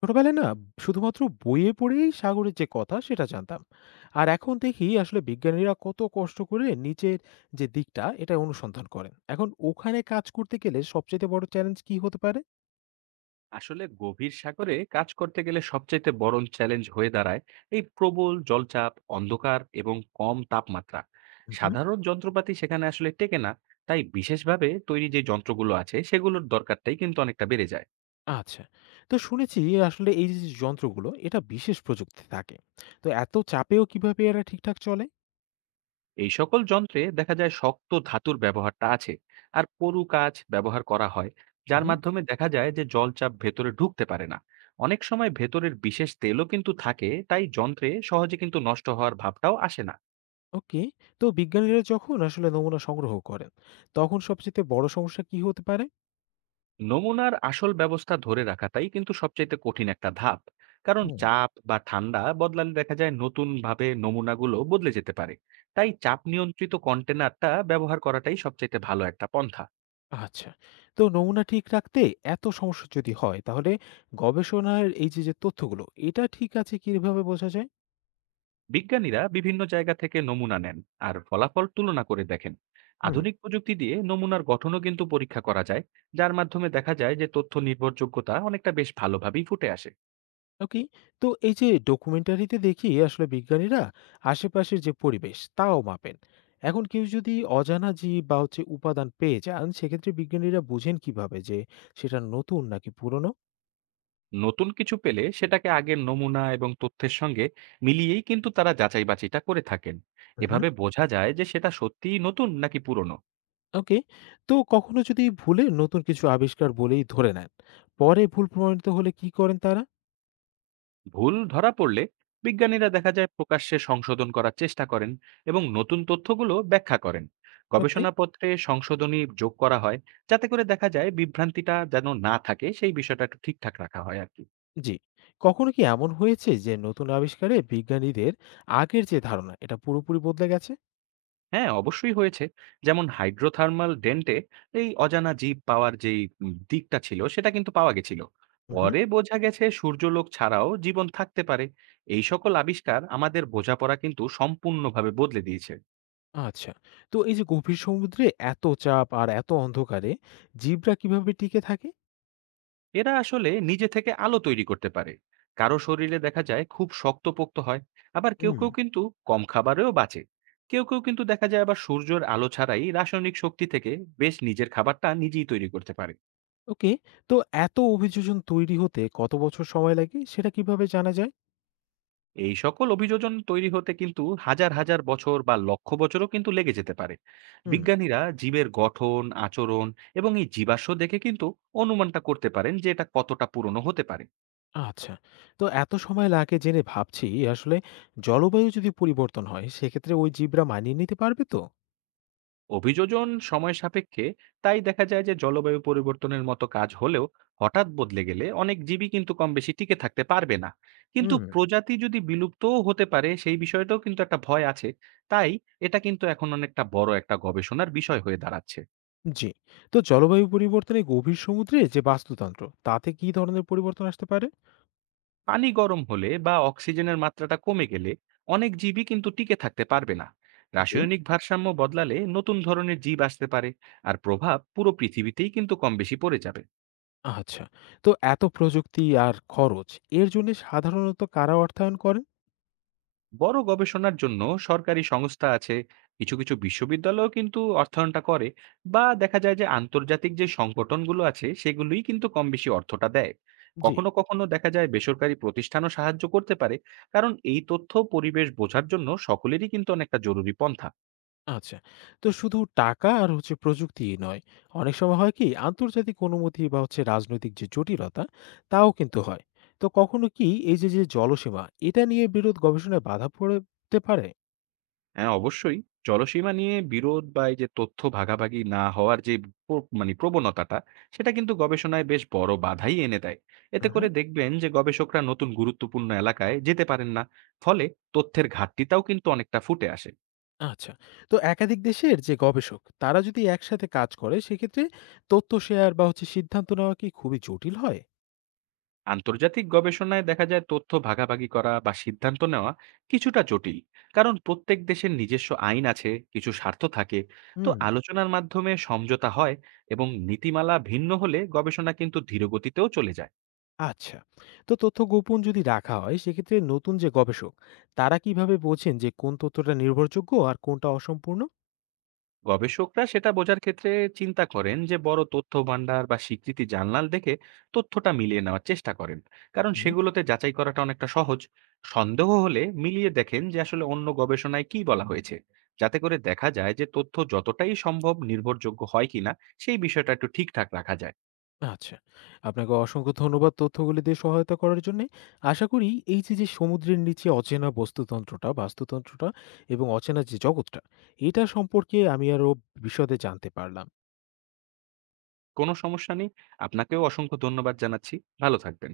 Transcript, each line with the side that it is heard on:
left: ছোটবেলায় না, শুধুমাত্র বইয়ে পড়েই সাগরের যে কথা সেটা জানতাম। আর এখন দেখি আসলে বিজ্ঞানীরা কত কষ্ট করে নিচের যে দিকটা এটা অনুসন্ধান করেন। এখন ওখানে কাজ করতে গেলে সবচেয়ে বড় চ্যালেঞ্জ কি হতে পারে?
right: আসলে গভীর সাগরে কাজ করতে গেলে সবচাইতে বড় চ্যালেঞ্জ হয়ে দাঁড়ায় এই প্রবল জলচাপ, অন্ধকার এবং কম তাপমাত্রা।
left: হুম।
right: সাধারণ যন্ত্রপাতি সেখানে আসলে টেকে না। তাই বিশেষভাবে তৈরি যে যন্ত্রগুলো আছে সেগুলোর দরকারটাই কিন্তু অনেকটা বেড়ে যায়।
left: আচ্ছা, তো শুনেছি আসলে এই যে যন্ত্রগুলো এটা বিশেষ প্রযুক্তি থাকে, তো এত চাপেও কিভাবে এরা ঠিকঠাক চলে?
right: এই সকল যন্ত্রে দেখা যায় শক্ত ধাতুর ব্যবহারটা আছে, আর পরু কাজ ব্যবহার করা হয়, যার
left: হুম।
right: মাধ্যমে দেখা যায় যে জলচাপ ভেতরে ঢুকতে পারে না। অনেক সময় ভেতরের বিশেষ তেলও কিন্তু থাকে, তাই যন্ত্রে সহজে কিন্তু নষ্ট হওয়ার ভাবটাও আসে না।
left: ওকে, তো বিজ্ঞানীরা যখন আসলে নমুনা সংগ্রহ করেন তখন সবচেয়ে বড় সমস্যা কি হতে পারে?
right: নমুনার আসল ব্যবস্থা ধরে রাখাটাই কিন্তু সবচাইতে কঠিন একটা ধাপ। কারণ চাপ বা ঠান্ডা বদলালে দেখা যায় নতুন ভাবে নমুনাগুলো বদলে যেতে পারে। তাই চাপ নিয়ন্ত্রিত কন্টেনারটা ব্যবহার করাটাই সবচাইতে ভালো একটা পন্থা।
left: আচ্ছা। তো নমুনা ঠিক রাখতে এত সমস্যা যদি হয়, তাহলে গবেষণার এই যে তথ্যগুলো এটা ঠিক আছে কিভাবে বোঝা যায়?
right: বিজ্ঞানীরা বিভিন্ন জায়গা থেকে নমুনা নেন আর ফলাফল তুলনা করে দেখেন।
left: হুম।
right: আধুনিক প্রযুক্তি দিয়ে নমুনার গঠনও কিন্তু পরীক্ষা করা যায়, যার মাধ্যমে দেখা যায় যে তথ্য নির্ভরযোগ্যতা অনেকটা বেশ ভালোভাবেই ফুটে আসে।
left: ওকে। তো এই যে ডকুমেন্টারিতে দেখি আসলে বিজ্ঞানীরা আশেপাশের যে পরিবেশ তাও মাপেন। এখন কেউ যদি অজানা জীব বা হচ্ছে উপাদান পেয়ে যান, সেক্ষেত্রে বিজ্ঞানীরা বুঝেন কিভাবে যে সেটা নতুন নাকি পুরনো?
right: নতুন কিছু পেলে সেটাকে আগের নমুনা এবং তথ্যের সঙ্গে মিলিয়েই কিন্তু তারা যাচাই বাছাইটা করে থাকেন।
left: হুম, হুম।
right: এভাবে বোঝা যায় যে সেটা সত্যিই নতুন নাকি পুরনো।
left: ওকে। তো কখনো যদি ভুলে নতুন কিছু আবিষ্কার বলেই ধরে নেন, পরে ভুল প্রমাণিত হলে কি করেন তারা?
right: ভুল ধরা পড়লে বিজ্ঞানীরা দেখা যায় প্রকাশ্যে সংশোধন করার চেষ্টা করেন এবং নতুন তথ্যগুলো ব্যাখ্যা করেন।
left: ওকে।
right: গবেষণাপত্রে সংশোধনী যোগ করা হয়, যাতে করে দেখা যায় বিভ্রান্তিটা যেন না থাকে, সেই বিষয়টা একটু ঠিকঠাক রাখা হয় আর কি।
left: জি। কখনো কি এমন হয়েছে যে নতুন আবিষ্কারে বিজ্ঞানীদের আগের যে ধারণা এটা পুরোপুরি বদলে গেছে?
right: হ্যাঁ, অবশ্যই হয়েছে। যেমন হাইড্রোথার্মাল ডেন্টে এই অজানা জীব পাওয়ার যেই দিকটা ছিল সেটা কিন্তু পাওয়া গেছিল।
left: হুম।
right: পরে বোঝা গেছে সূর্যালোক ছাড়াও জীবন থাকতে পারে। এই সকল আবিষ্কার আমাদের বোঝাপড়া কিন্তু সম্পূর্ণভাবে বদলে দিয়েছে।
left: আচ্ছা। তো এই যে গভীর সমুদ্রে এত চাপ আর এত অন্ধকারে জীবরা কিভাবে টিকে থাকে?
right: এরা আসলে নিজে থেকে আলো তৈরি করতে পারে। কারো শরীরে দেখা যায় খুব শক্তপোক্ত হয়, আবার কেউ,
left: হুম।
right: কেউ কিন্তু কম খাবারেও বাঁচে। কেউ, কেউ কিন্তু দেখা যায় আবার সূর্যের আলো ছাড়াই রাসায়নিক শক্তি থেকে বেশ নিজের খাবারটা নিজেই তৈরি করতে পারে।
left: ওকে। তো এত অভিযোজন তৈরি হতে কত বছর সময় লাগে সেটা কিভাবে জানা যায়?
right: এই সকল অভিযোজন তৈরি হতে কিন্তু হাজার হাজার বছর বা লক্ষ বছরও কিন্তু লেগে যেতে পারে।
left: হুম।
right: বিজ্ঞানীরা জীবের গঠন, আচরণ এবং এই জীবাশ্ম দেখে কিন্তু অনুমানটা করতে পারেন যে এটা কতটা পুরনো হতে পারে।
left: আচ্ছা। তো এত সময় লাগে জেনে ভাবছি আসলে জলবায়ু যদি পরিবর্তন হয় সেক্ষেত্রে ওই জীবরা মানিয়ে নিতে পারবে তো?
right: অভিযোজন সময় সাপেক্ষে, তাই দেখা যায় যে জলবায়ু পরিবর্তনের মতো কাজ হলেও হঠাৎ বদলে গেলে অনেক জীবই কিন্তু কম বেশি টিকে থাকতে পারবে না। কিন্তু
left: হুম।
right: প্রজাতি যদি বিলুপ্তও হতে পারে, সেই বিষয়টাও কিন্তু একটা ভয় আছে। তাই এটা কিন্তু এখন অনেকটা বড় একটা গবেষণার বিষয় হয়ে দাঁড়াচ্ছে।
left: জি। তো জলবায়ু পরিবর্তনে গভীর সমুদ্রে যে বাস্তুতন্ত্র তাতে কি ধরনের পরিবর্তন আসতে পারে?
right: পানি গরম হলে বা অক্সিজেনের মাত্রাটা কমে গেলে অনেক জীবই কিন্তু টিকে থাকতে পারবে না।
left: ওকে।
right: রাসায়নিক ভারসাম্য বদলালে নতুন ধরনের জীব আসতে পারে। আর প্রভাব পুরো পৃথিবীতেই কিন্তু কম বেশি পড়ে যাবে।
left: আচ্ছা, তো এত প্রযুক্তি আর খরচ, এর জন্য সাধারণত কারা অর্থায়ন করেন?
right: বড় গবেষণার জন্য সরকারি সংস্থা আছে, কিছু কিছু বিশ্ববিদ্যালয়ও কিন্তু অর্থায়নটা করে, বা দেখা যায় যে আন্তর্জাতিক যে সংগঠনগুলো আছে সেগুলোই কিন্তু কম বেশি অর্থটা দেয়।
left: জি।
right: কখনো কখনো দেখা যায় বেসরকারি প্রতিষ্ঠানও সাহায্য করতে পারে, কারণ এই তথ্য পরিবেশ বোঝার জন্য সকলেরই কিন্তু অনেকটা জরুরি পন্থা।
left: আচ্ছা। তো শুধু টাকা আর হচ্ছে প্রযুক্তি নয়, অনেক সময় হয় কি আন্তর্জাতিক অনুমতি বা হচ্ছে রাজনৈতিক যে জটিলতা তাও কিন্তু হয়। তো কখনো কি এই যে যে জলসীমা এটা নিয়ে বিরোধ গবেষণায় বাধা পড়তে পারে?
right: হ্যাঁ, অবশ্যই। জলসীমা নিয়ে বিরোধ বা এই যে তথ্য ভাগাভাগি না হওয়ার যে প মানে প্রবণতাটা, সেটা কিন্তু গবেষণায় বেশ বড় বাধাই এনে দেয়। এতে করে দেখবেন যে গবেষকরা নতুন গুরুত্বপূর্ণ এলাকায় যেতে পারেন না। ফলে তথ্যের ঘাটতিটাও কিন্তু অনেকটা ফুটে আসে।
left: আচ্ছা। তো একাধিক দেশের যে গবেষক তারা যদি একসাথে কাজ করে সেক্ষেত্রে তথ্য শেয়ার বা হচ্ছে সিদ্ধান্ত নেওয়া কি খুবই জটিল হয়?
right: আন্তর্জাতিক গবেষণায় দেখা যায় তথ্য ভাগাভাগি করা বা সিদ্ধান্ত নেওয়া কিছুটা জটিল। কারণ প্রত্যেক দেশের নিজস্ব আইন আছে, কিছু স্বার্থ থাকে। তো
left: হুম।
right: আলোচনার মাধ্যমে সমঝোতা হয় এবং নীতিমালা ভিন্ন হলে গবেষণা কিন্তু ধীরগতিতেও চলে যায়।
left: আচ্ছা। তো তথ্য গোপন যদি রাখা হয় সেক্ষেত্রে নতুন যে গবেষক তারা কিভাবে বোঝেন যে কোন তথ্যটা নির্ভরযোগ্য আর কোনটা অসম্পূর্ণ?
right: গবেষকরা সেটা বোঝার ক্ষেত্রে চিন্তা করেন যে বড় তথ্য ভান্ডার বা স্বীকৃতি জার্নাল দেখে তথ্যটা মিলিয়ে নেওয়ার চেষ্টা করেন, কারণ
left: হুম।
right: সেগুলোতে যাচাই করাটা অনেকটা সহজ। সন্দেহ হলে মিলিয়ে দেখেন যে আসলে অন্য গবেষণায় কি বলা হয়েছে, যাতে করে দেখা যায় যে তথ্য যতটাই সম্ভব নির্ভরযোগ্য হয় কিনা, সেই বিষয়টা একটু ঠিকঠাক রাখা যায়।
left: আচ্ছা। আপনাকে অসংখ্য ধন্যবাদ তথ্যগুলি দিয়ে সহায়তা করার জন্যে। আশা করি এই যে, যে সমুদ্রের নিচে অচেনা বাস্তুতন্ত্রটা এবং অচেনা যে জগৎটা, এটা সম্পর্কে আমি আরো বিশদে জানতে পারলাম।
right: কোনো সমস্যা নেই। আপনাকেও অসংখ্য ধন্যবাদ জানাচ্ছি। ভালো থাকবেন।